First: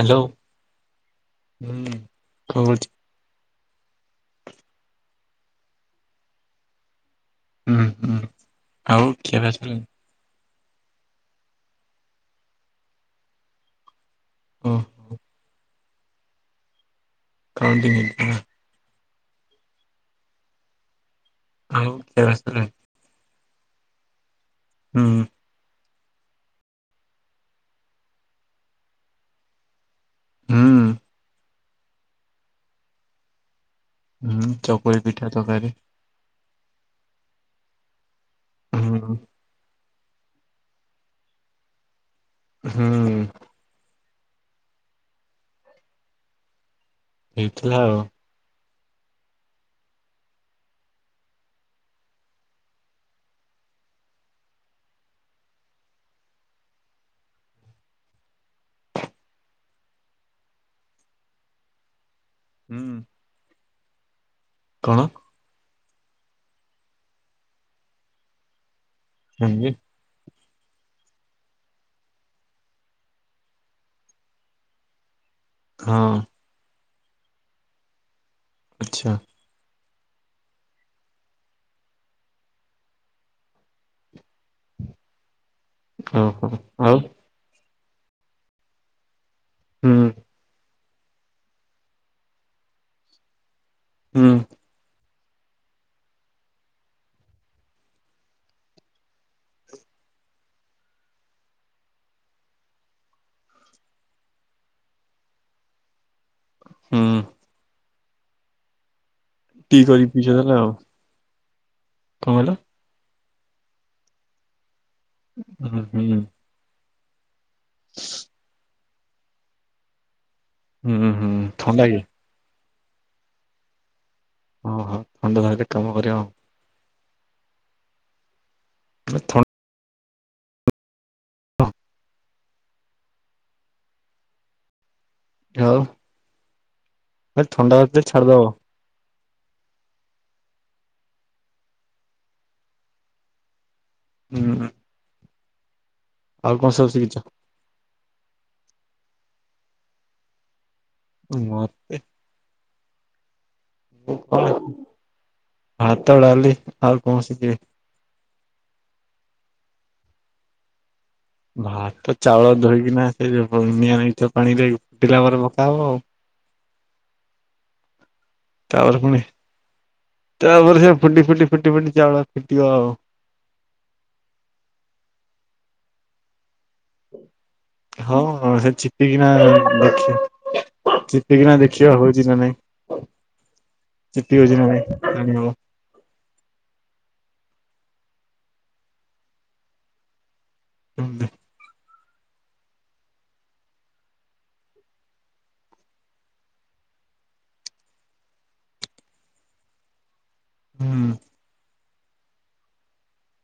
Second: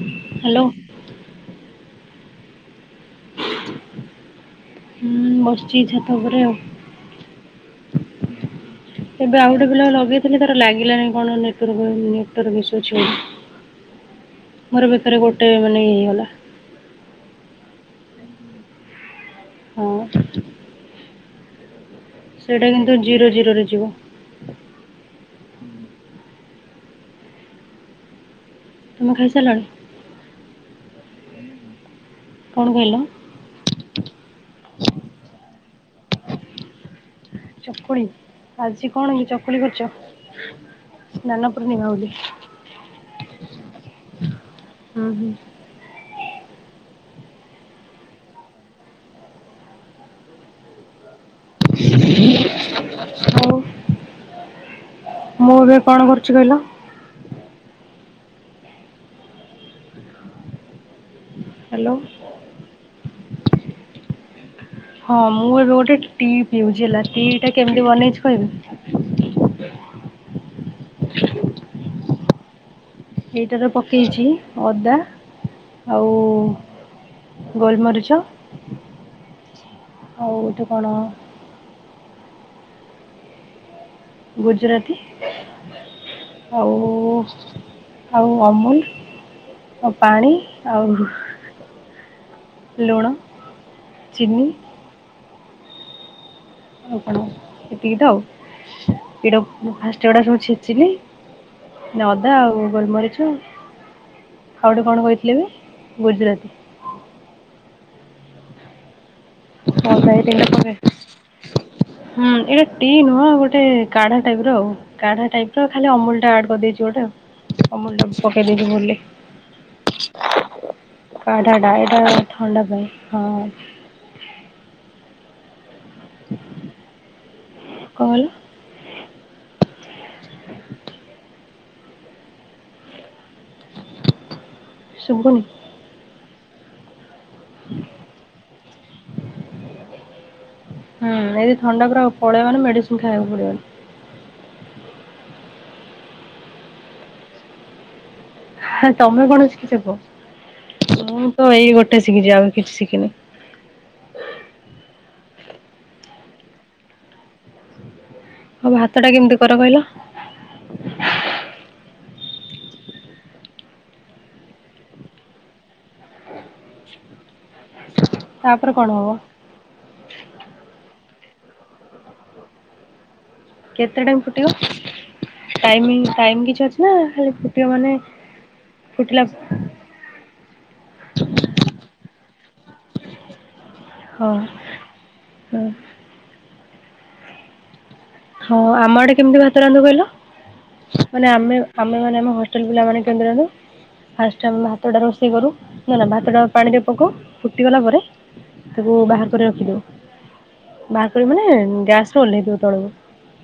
Hello କଣ କରହୁଛୁ? ହ ହୁଁ ବସିଛି ଛାତ ଉପରେ ଆଉ। ହୁଁ ହୁଁ। ଏବେ ଖିଆ ପିଆ ଆଉ ଗୋଟେ ସରିଲାଣି? ପିଲାକୁ ଲଗେଇଥିଲି ତାର ଲାଗିଲାନି କଣ ନେଟୱାର୍କ ନେଟୱାର୍କ ଇସୁ ଅଛି ବୋଲି। ମୋର ଓହୋ ବେକାରେ ଗୋଟେ ମାନେ ଇଏ ହେଇଗଲା। [unintelligible] ହଁ। ଆଉ? ପିଆ ସେଇଟା ସରିଲାଣି? କିନ୍ତୁ ଜିରୋ ଜିରୋ ରେ ଯିବ। ହୁଁ। ତମେ ଖାଇସାରିଲଣି? ହୁଁ। କଣ କହିଲ? ହୁଁ ଚକୁଳି ପିଠା ତକାରୀ। ଚକୁଳି ଆଜି ହୁଁ କଣ କି ଚକୁଳି କରିଚ ସ୍ନାନ ପୂର୍ଣ୍ଣିମା ବୋଲି। ହୁଁ। ଉଁ ହୁଁ। ହେଇଥିଲା ଆଉ। ଆଉ? ମୁଁ ଏବେ କଣ କରୁଛି କହିଲ? ହ୍ୟାଲୋ। ହୁଁ। କଣ? ହଁ ମୁଁ ଏବେ ଗୋଟେ ଟି ପିଉଛି ହେଲା ଟି ଟା କେମିତି ବନେଇଛି କହିବି। କେମିତି? ଏଇଟାର ପକେଇଛି ଅଦା ହଁ। ଆଉ ଗୋଲମରିଚ। ଆଚ୍ଛା। ଆଉ ଗୋଟେ କଣ? ଗୁଜୁରାତି ଆଉ ଆଉ ଅମୁଲ ଆଉ ହୁଁ ପାଣି। ଆହୁହୁ ଲୁଣ ହୁଁ ଚିନି। ଆଉ କଣ ଏତିକି ତ ଆଉ ଏଇଟାକୁ ଫାଷ୍ଟ ଏଗୁଡା ସବୁ ଛେଚିଲି ମାନେ ଅଦା ଆଉ ଗୋଲମରିଚ। ଆଉ ଗୋଟେ କଣ କହିଥିଲେ ବି ଗୁଜୁରାତି। ହୁଁ। ଟି ମୋ କରିକି ଭାଇ ପିଇଛ ଟିନଲା ତାହେଲେ ଆଉ। ପରେ ହୁଁ କଣ କହିଲ? ଏଇଟା ଟି ନୁହଁ ଗୋଟେ କାଢା ଟାଇପ ର ଆଉ। କାଢା ଟାଇପ ର ହୁଁ ଖାଲି ହୁଁ ଅମୁଲ ଟା ଆଡ କରିଦେଇଛି ଗୋଟେ ଅମୁଲ ଟା ପକେଇ ଦେଇଛି ଭୁଲ୍ ରେ। ହୁଁ ହୁଁ କାଢା ଟା ଥଣ୍ଡା କି? ଏଇଟା ଥଣ୍ଡା ପାଇଁ ହଁ। ଓହୋ ଥଣ୍ଡା ଧଇଲେ କାମ କରିବ ଆଉ। କଣ କହିଲ? ମୁଁଏ ଥ [unintelligible] ଶୁବୁନି। ଆଉ ଥଣ୍ଡା ଧରିଥିଲେ ଛାଡ଼ିଦବ। ହୁଁ ଏଦି ଥଣ୍ଡା ପୁରାକୁ ପଳେଇ ମାନେ ମେଡିସିନ ଖାଇବାକୁ ପଡିବନି। ହୁଁ। ଆଉ କଣ ସବୁ ଶିକିିଛ? ତମେ କଣସି କିଛି କୁହ ମୁଁ ତ ଏଇ ମତେ ଗୋଟେ ଶିଖିଛି ଆଉ କିଛି ଶିଖିନି। [inaudible] ଭାତଡାଲି ଆଉ କଣ ଶିଖିବି। ହଉ ଭାତ ଟା କେମିତି କର କହିଲ। ଭାତ ଚାଉଳ ଧୋଇକିନା ସେ ନିଆଛ ପାଣିରେ ଫୁଟିଲା ପରେ ପକା ହବ ଆଉ। କଣ ତାପରେ ହବ? ପୁଣି ତାପରେ ସେ ଫୁଟି, ଫୁଟି, ଫୁଟି, ଫୁଟି ଚାଉଳ ଫିଟିବ ଆଉ। କେତେ ଟାଇମ ଫୁଟିବ ଟାଇମିଙ୍ଗ୍ ଟାଇମ୍ କିଛି ଅଛି। ନା ଖାଲି ଫୁଟିବ ମାନେ ଫୁଟିଲା ଦେଖିବା ଚିପିକିନା ଦେଖିବା ହଉଛି ନା ନାଇଁ। ହଁ ଚିପି ହଉଚି ନା ନାଇଁ ହଁ ହଁ ଆମ ଆଡେ କେମିତି ଭାତ ରାନ୍ଧୁ କହିଲ ମାନେ ଆମେ ଆମେ ମାନେ ଆମ ହଷ୍ଟେଲ ପିଲା ମାନେ କେମିତି ରାନ୍ଧୁ? ଫାଷ୍ଟ ଆମେ ଭାତ ଟା ରୋଷେଇ କରୁ ହେଇଗଲା, ଭାତଟା ପାଣିରେ ପକଉ ଫୁଟିଗଲା ପରେ ତାକୁ ବାହାର କରି ରଖିଦଉ, ହୁଁ ବାହାର କରି ମାନେ ଗ୍ୟାସ୍ ରୁ ଓହ୍ଲେଇ ଦଉ ତଳକୁ।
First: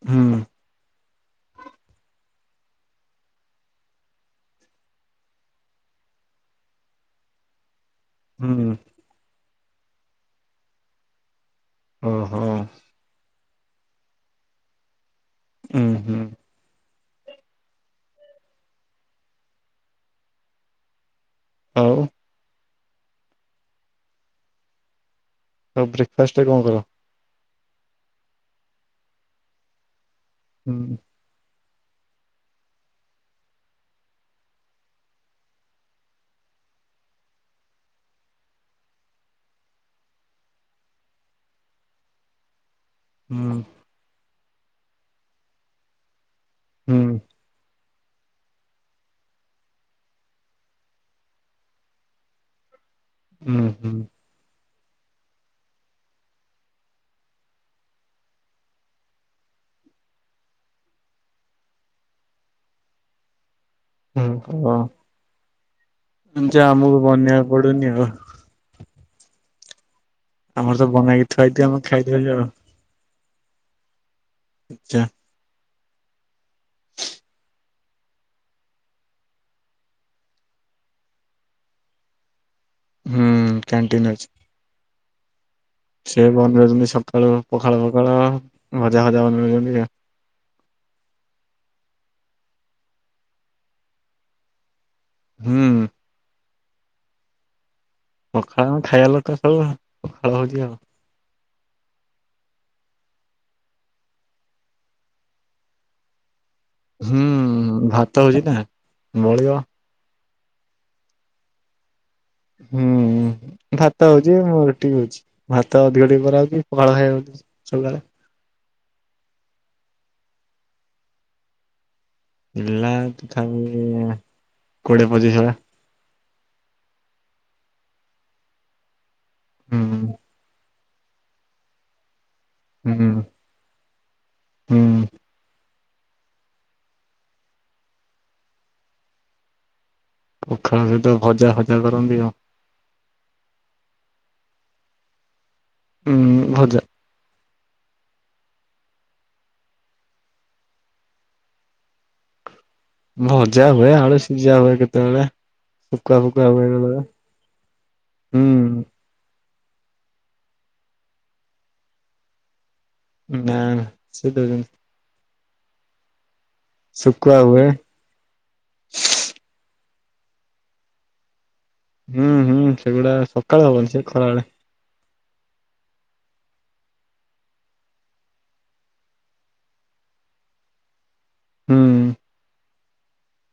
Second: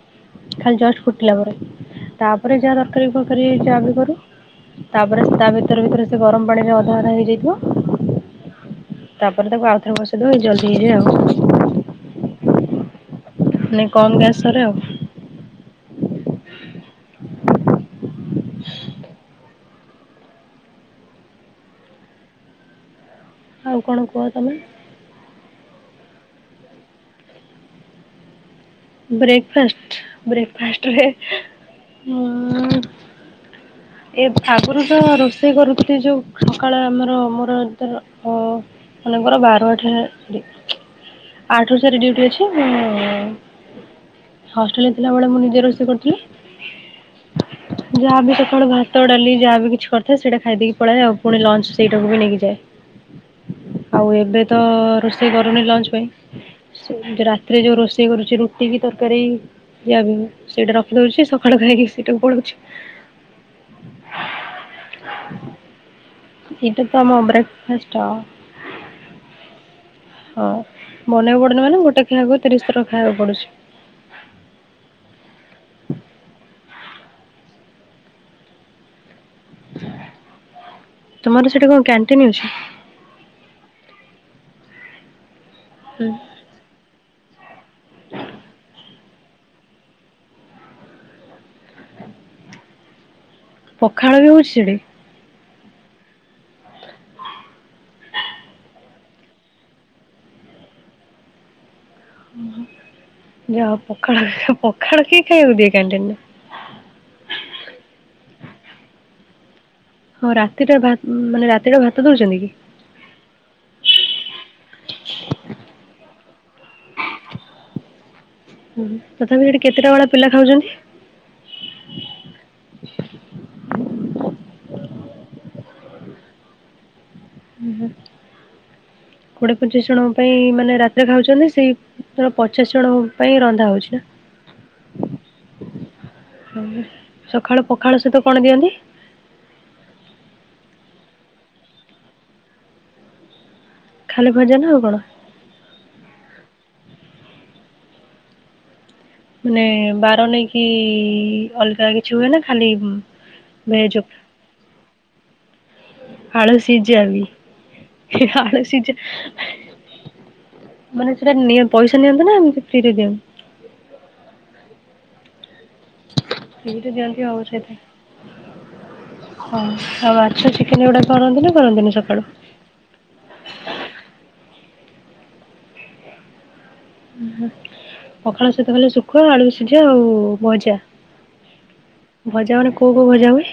ହୁଁ ଖାଲି ଜଷ୍ଟ ଫୁଟିଲା ପରେ, ତାପରେ ଯାହା ତରକାରୀ ଫରକାରୀ ଯାହାବି କରୁ ତାପରେ ତା ଭିତରେ ଭିତରେ ସେ ଗରମ ପାଣି ରେ ଅଧା ଅଧା ହେଇଯାଇଥିବ। ହୁଁ ହୁଁ। ତାପରେ ତାକୁ ଆଉଥରେ ବସେଇଦବା ଏଇ ଜଲ୍ଦି ହେଇଯାଏ ଆଉ। ହୁଁ, ହୁଁ। ନାଇ କମ୍ ଗ୍ୟାସ ସରେ ଆଉ। ହୁଁ, ହୁଁ। ଆଉ। ଆଉ କଣ କୁହ ତମେ? ଆଉ ବ୍ରେକ୍ ଫାଷ୍ଟରେ କଣ ଖାଇବ? ବ୍ରେକ୍ ଫାଷ୍ଟ, ବ୍ରେକ୍ ହୁଁ ଫାଷ୍ଟରେ ଉଁ [unintelligible] ଏ ଫାଗୁରୁ ତ ରୋଷେଇ କରୁଥିଲି ଯୋଉ ସକାଳ ଆମର ମୋର ତୋର ଅ ମାନେମୋର ବାରରୁ ଆଠେ ଡ଼ି, ଆଠରୁ ଚାରି ଡିୟୁଟି ଅଛି ମୁଁ ହୁଁ। ହଷ୍ଟେଲ ଥିଲାବେଳେ ମୁଁ ନିଜେ ରୋଷେଇ କରିଥିଲି। ହୁଁ। ଯାହାବି ସକାଳୁ ଭାତ ଡାଲି ଯାହା ବି କିଛି କରିଥାଏ ସେଇଟା ଖାଇଦେଇକି ପଳାଏ ଆଉ ପୁଣି ଲଞ୍ଚ ସେଇଟାକୁ ବି ନେଇକି ଯାଏ। ହୁଁ ହୁଁ। ଆଉ ଏବେ ତ ରୋଷେଇ କରୁନି ଲଞ୍ଚ ପାଇଁ ସେ ରାତିରେ ଯୋଉ ରୋଷେଇ କରୁଛି ରୁ ଟି କି ତରକାରୀ ଯା ସେଇଟା ରଖିଦଉଛି ସକାଳୁ ଖାଇକି ସେଇଟାକୁ ପଳଉଛି। [inaudible] ହୁଁ କୁହ। ଏଇଟା ତମ ବନେଇବାକୁ ପଡୁନି ଆଉ। ବ୍ରେକଫାଷ୍ଟ। ହଁ ଆମର ତ ବନେଇକି ବନେଇବାକୁ ପଡୁନି ଥୁଆହେଇଥିବ ମାନେ ଆମେ ଗୋଟେ ଖାଇଦଉଛୁ ଖାଇବାକୁ ଆଉ। ତିରିଶ ଥର ଖାଇବାକୁ ପଡୁଛି। ଚା [inaudible] ତୁମର ସେଠି କଣ କ୍ୟାଣ୍ଟିନ ଅଛି? ହୁଁ କ୍ୟାଣ୍ଟିନ୍ ଅଛି। ସେ ବନଉଛନ୍ତି ସକାଳୁ ପଖାଳ ପଖାଳ ଭଜା ଭଜା ବନେଇଛନ୍ତି ଆଉ। ପଖାଳ ବି ହଉଛି ସେଠି। ହୁଁ। ପଖାଳ ଆମେ ଖାଇବା ଲୋକ ସବୁ, ପଖାଳ ହଉଛି ଆଉ। ଉଁ ହୁଁ, ଯାହା ହଉ ପଖାଳ ପଖାଳ କିଏ ଖାଇବକୁ ଦିଏ କ୍ୟାଣ୍ଟିନରେ। ହୁଁ ଭାତ ହଉଛି ନା ବଳିବ। ହଁ ରାତିଟା ଭାତ୍ ମାନେ ରାତିଟା ଭାତ ଦଉଛନ୍ତି କି। ହୁଁ। ଭାତ ହଉଛି ଉଁ ରୁଟି ହଉଛି, ଭାତ ଅଧିକ ଟିକେ କରାହଉଛି ପହାଳ ଖାଇବେ ବୋଲି ସକାଳେ। ହୁଁ ତଥାପି ସେଠି କେତେଟା ଭଳିଆ ପିଲା ଖାଉଛନ୍ତି? ପିଲା ତଥାପି କୋଡିଏ ପଚିଶ ଭଳିଆ। ଉଁ ହୁଁ, କୋଡିଏ ପଚିଶ ଜଣଙ୍କ ହୁଁ ପାଇଁ ମାନେ ରାତିରେ ଖାଉଛନ୍ତି ସେଇ। ଧର ପଚାଶ ହୁଁ। ଜଣଙ୍କ ପାଇଁ ରନ୍ଧା ହଉଛି ନା। ହୁଁ ଆଉ ସଖାଳୁ ପଖାଳ ସହିତ କଣ ଦିଅନ୍ତି? ପଖାଳ ସହିତ ଭଜା ଫଜା କରନ୍ତି ଆଉ। ଖାଲି ଭଜା ନା ଆଉ କଣ। ଉଁ ଭଜା। ମାନେ ବାର ନେଇକି ଅଲଗା କିଛି ହୁଏ ନା ଖାଲି ଉଁ। ଭଜା ହୁଏ ଆଳୁ ସୀଝା ହୁଏ କେତେବେଳେ। ଶୁଖୁଆ ଫୁକୁଆ ଆଳୁ ହୁଏ ବେଳେବେଳେ ସିଜା ହୁଏ ଆଳୁ ହୁଁ ସିଜା। ମାନେ ସେଇଟା ନିଅ ପଇସା ନିଅନ୍ତୁ ନା ଏମିତି ଫ୍ରିରେ ଦିଅନ୍ତି। ନା ନା ସେ ଦଉଛନ୍ତି। ଫ୍ରିରେ‌ ଦିଅନ୍ତି ଶୁଖୁଆ ଆଉ ହୁଏ ସେଇଥି ପାଇଁ। ହଁ ଆଉ ମାଛ ଚିକେନ ଏଗୁଡା କରନ୍ତି ନା କରନ୍ତିନି ହୁଁ ସକାଳୁ। ହୁଁ ସେଗୁଡା ସକାଳେ ହବନି ସେଇ ଖରା ବେଳେ। ପଖାଳ ସହିତ ଖାଲି ଶୁଖୁଆ ଆଳୁ ସିଝା ଆଉ ଭଜା। ହୁଁ ଭଜା ମାନେ କୋଉ କୋଉ ଭଜା ହୁଏ।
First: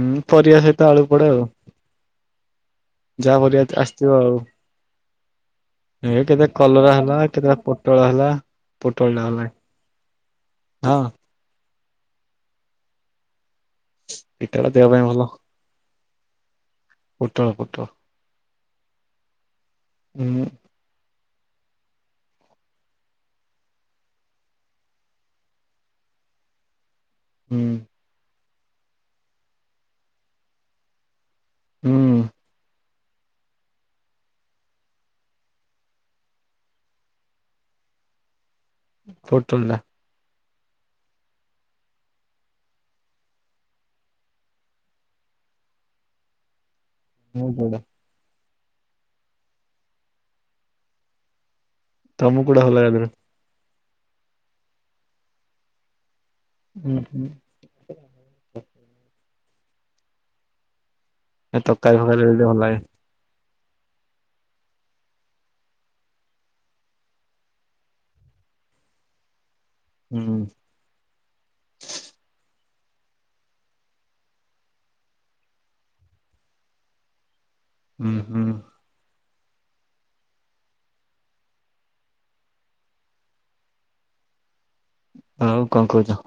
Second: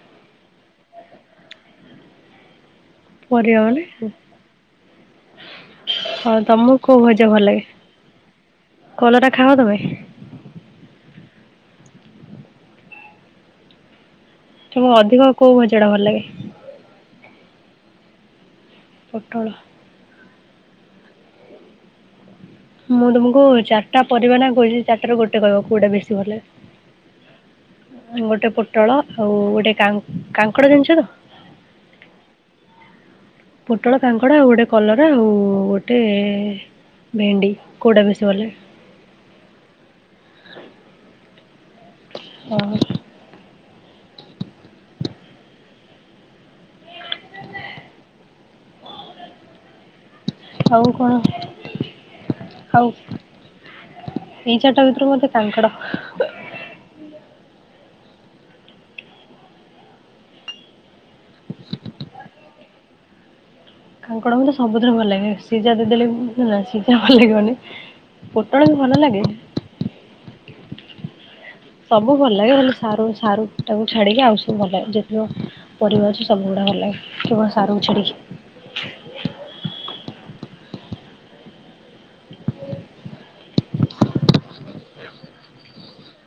ଉଁ ପରିବା ସହିତ ଆଳକୁ ପଡେ ଆଉ। ଯାହା ପରିବା ତ ଆସିଥିବ ଆଉ। ଏଇ ହଁ କେବେ ତମକୁ କଲରା କୋଉ ହେଲା ଭଜା ଭଲ କେବେ ଲାଗେ? ପୋଟଳ ହେଲା ପୋଟଳ ଟା କଲରା ଭଲ ଖାଅ ଲାଗେ। ତମେ? ହଁ। ହଁ ତୁମକୁ ଅଧିକ କୋଉ ଭଜା ଟା ଭଲ ଲାଗେ। ପୋଟଳ ପୋଟଳ। ପୋଟଳ। ଉଁ। ମୁଁ ତୁମକୁ ଚାରିଟା ପରିବା ନା କହିବି ତା ‌ଭିତରୁ ଗୋଟେ କହିବ କୋଉଟା ବେଶୀ ଭଲ ଲାଗେ। ହୁଁ। ଗୋଟେ ପୋଟଳ ଆଉ ଗୋଟେ କାଙ୍କ‌ କାଙ୍କଡ଼ ଜାଣିଛ ତ। ହୁଁ। ପୋଟଳ କାଙ୍କଡ ଆଉ ଗୋଟେ କଲର ଆଉ ଗୋଟେ। ଭେଣ୍ଡି କୋଉଟା ବେସି ଭଲ ଲାଗେ। ପୋଟଳ‌ ଟା। ଓ ହ। ତୁମୁକୁ କୋଉଟା। ଆଉ କଣ ତମକୁ କୋଉଟା ଭଲ ଲାଗେ ଆଉ। ତା ଦେହରୁ ଏଇ ଚାରିଟା ଭିତରୁ ମତେ କାଙ୍କଡ଼ ହୁଁ ହୁଁ। ଏ ତରକାରୀ ଫକରି ହେଲେ ଭଲ ଲାଗେ। କାଙ୍କଡ଼ ମତେ ସବୁଥିରେ ଭଲ ଲାଗେ ସିଝା ଦେଇଦେଲେ, [unintelligible] ସିଝା ଭଲ ଲାଗିବନି। ପୋଟଳ ବି ଭଲ ଲାଗେ। ହୁଁ। ସବୁ ଭଲ ଲାଗେ। ହେଲେ ସରୁ ସାରୁ ଟାକୁ ଛାଡିକି ଆଉ ସବୁ ଭଲ ଲାଗେ। ଯେତେ ପରିବାରଅଛି ସବୁ ଗୁଡା ଭଲ ଲାଗେ, କେବଳ ସାରୁକୁ ହୁଁ ଛିଡିକି। ହୁଁ। ହଉ କଣ କହୁଛ?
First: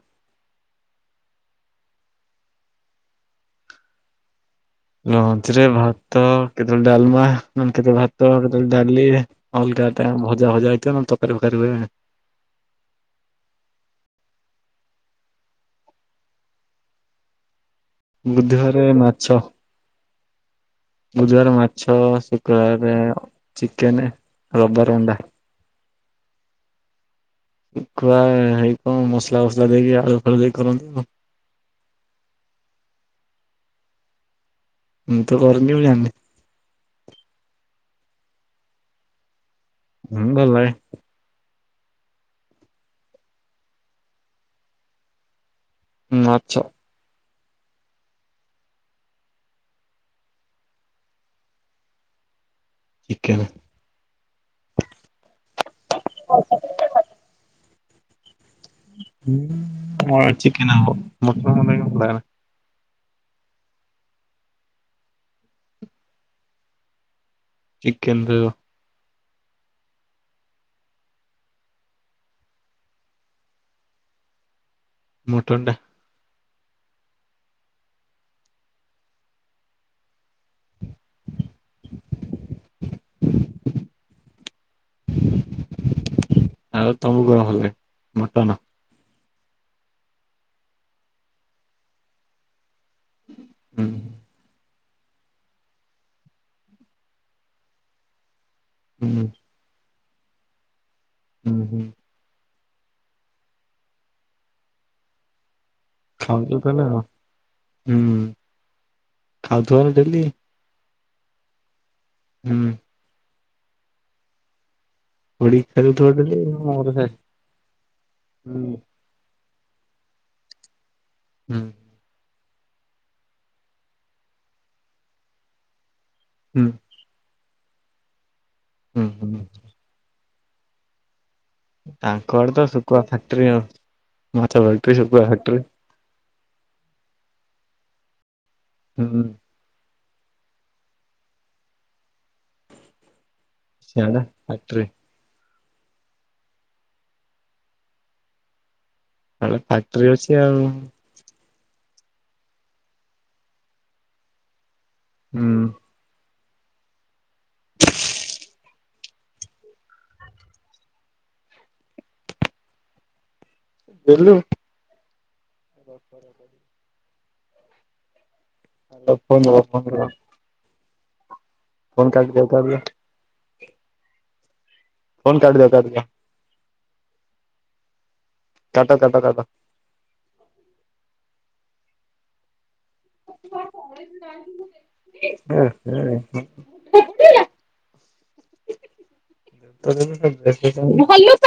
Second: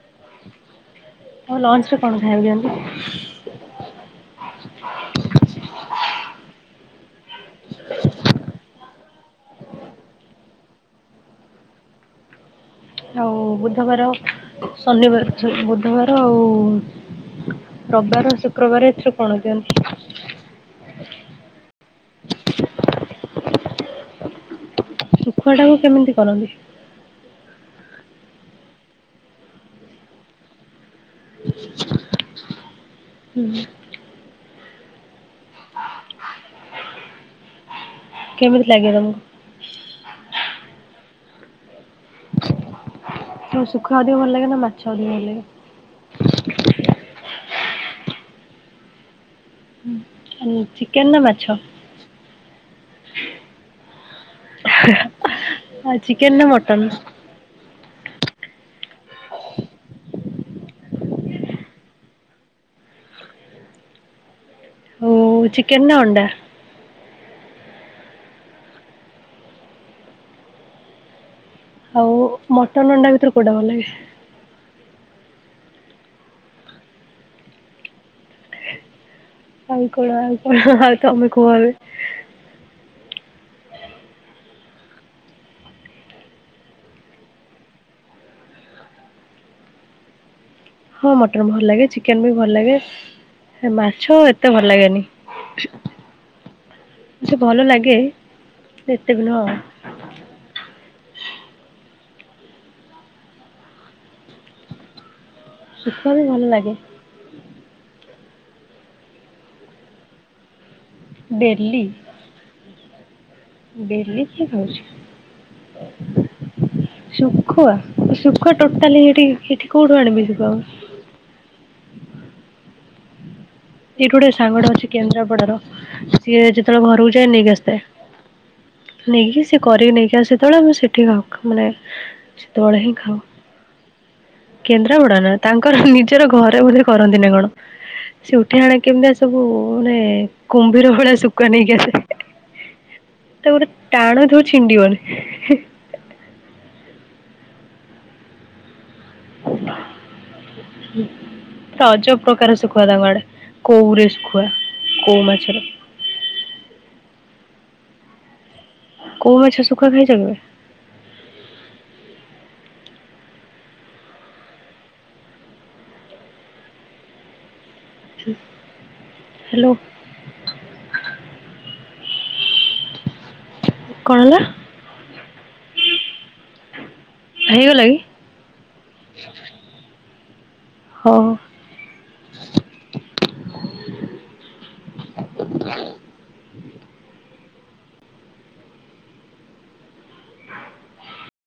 ହଉ ଲଞ୍ଚ ରେ କଣ ଖାଇବ [unintelligible] ଲଞ୍ଚ ରେ ଭାତ କେତେବେଳେ ଡାଲମା। ନହେଲେ [unintelligible] ଭାତ [unintelligible] ଡାଲି ଅଲଗା ଟା ଭଜା ଭଜା ହେଇଥୀବେ ନହେଲେ ତରକାରୀ ଫକାରୀ ହୁଏ। ଆଉ ବୁଧବାର [unintelligible] ବୁଧବାର ଆଉ। ରବିବାର ବୁଧବାରେ ଶୁକ୍ରବାର ଏଥିରୁ କଣ ଦିଅନ୍ତି? ଗୁଧବାର ମାଛ, ଶୁକ୍ରବାର ଚିକେନ, ରବାର ଅଣ୍ଡା। [unintelligible] କେମିତି କରନ୍ତି? ଖୁଆ ହେଇ କଣ ମସଲା ଫସଲା ଦେଇକି ଆଳୁ ଫାଳୁ ଦେଇ କରନ୍ତିୁ ଆଉ। [inaudible] ହୁଁ। ମୁଁ ତ କରିନି ମୁ ଜାଣି। କେମିତି ଲାଗେ ତାମକୁ? ହୁଁ ଭଲ ଲାଗେ। [unintelligible] ଶୁଖାଆ ଅଧିକ ଭଲ ଲାଗେ ନା ମାଛ ଆଧିକ ଭଲ ଲାଗେ? ଉଁ ମାଛ। [unintelligible] ଚିକେନ ନା ମାଛ? ଚିକେନ। [unintelligible] ଚିକେନ ନା ମଟନ୍? [unintelligible] ହୁଁ ଚିକେନ ଆଉ [unintelligible] ଓ ଚିକନ ନା ଅଣ୍ଡା? ଚିକେନ [unintelligible] ଆଉ ମଟର ଅଣ୍ଡା ଭିତରୁ କୋଉଟା ଭଲ ଲାଗେ। ମଟନ୍ ଟା। [unintelligible] ଆଉ ତମକୁ କଣ ଭଲ ଲାଗେ? ମଟନ। ହଁ ମଟନ ଭଲ ଲାଗେ ଚିକେନ ବି ଭଲ ଲାଗେ। [unintelligible] ହୁଁ ମାଛ ଏତେ ଭଲ ଲାଗେନି। [unintelligible] ଭଲ ଲାଗେ ଏତେ ବି ହୁଁ ନୁହଁ। ହୁଁ ହୁଁ। ଶୁଖୁଆ ବି [unintelligible] ଭଲ ଖାଉଥିବ ଲାଗେ ତ ଡେଲି। ଡେଲି। ହୁଁ। ଡେଲି କିଏ ପୋଡିକି ଖେଳୁଥିବ ଖାଉଛି। ଡେଲି ମୋର ସେ ଶୁଖୁଆ, ଶୁଖୁଆ ହୁଁ ଟୋଟାଲି ଏଠି ଏଠି କଉଠୁ ଆଣିବି [unintelligible] ହୁଁ। ଏଇଠୁ ଗୋଟେ ସାଙ୍ଗ ଟେ ଅଛି କେନ୍ଦ୍ରାପଡା ସିଏ ହୁଁ ଯେତେବେଳେ ଘରକୁ ଯାଏ ନେଇକି ଆସିଥାଏ। ହୁଁ ହୁଁ ନେଇକି ସିଏ କରେଇ ନେଇକି ଆ ସେତେଳେ ମୁଁ ଆଉ ସେଠିକି ହ ମାନେ ତାଙ୍କ ଆଡେ ତ ସେତେବେଳେ ହିଁ ଶୁଖୁଆ ଖାଉ। ଫ୍ୟାକ୍ଟ୍ରି ଆଉ ମାଛ ଫ୍ୟାକ୍ଟ୍ରି ଶୁଖୁଆ କେନ୍ଦ୍ରାପଡାର ଫ୍ୟାକ୍ଟ୍ରି ତାଙ୍କର ନି- - ଜର ଘରେ ବୋଧେ କରନ୍ତି ନା କଣ? ଏଠି ଆଣେ କେମିତିଆ ହୁଁ ସବୁ ମାନେ କୁମ୍ଭୀର ଭଳିଆ ଶୁକୁଆ ନେଇକି ଆସେ। ତ ଗୋଟେ ସିଆଡେ ଟାଣ ଦଉ ଫ୍ୟାକ୍ଟ୍ରି ଛିଣ୍ଡିବନି? ତାଙ୍କ ଫାକ୍ଥିରି ଅଛି ଆଉ। ପୁରା ଅଜବ ପ୍ରକାର ଶୁଖୁଆ ତାଙ୍କ ଆଡେ କୋଉରେ ଶୁଖୁଆ କୋଉ ହୁଁ ମାଛର। କୋଉ ମାଛ ଶୁଖୁଆ ଖାଇଚ କେବେ? [unintelligible] [unintelligible] ହୁଁ [unintelligible] ଫୋନ୍ କାଟି ଦେ ଆଉ ତା ବିଲେ। କଣ ହେଲା? ଫୋନ୍ କାଟ ଦେଉ [unintelligible] ହେଇଗଲା କି? ତା ତା ତା ତା ତା। ହଉ [unintelligible] [unintelligible] [unintelligible]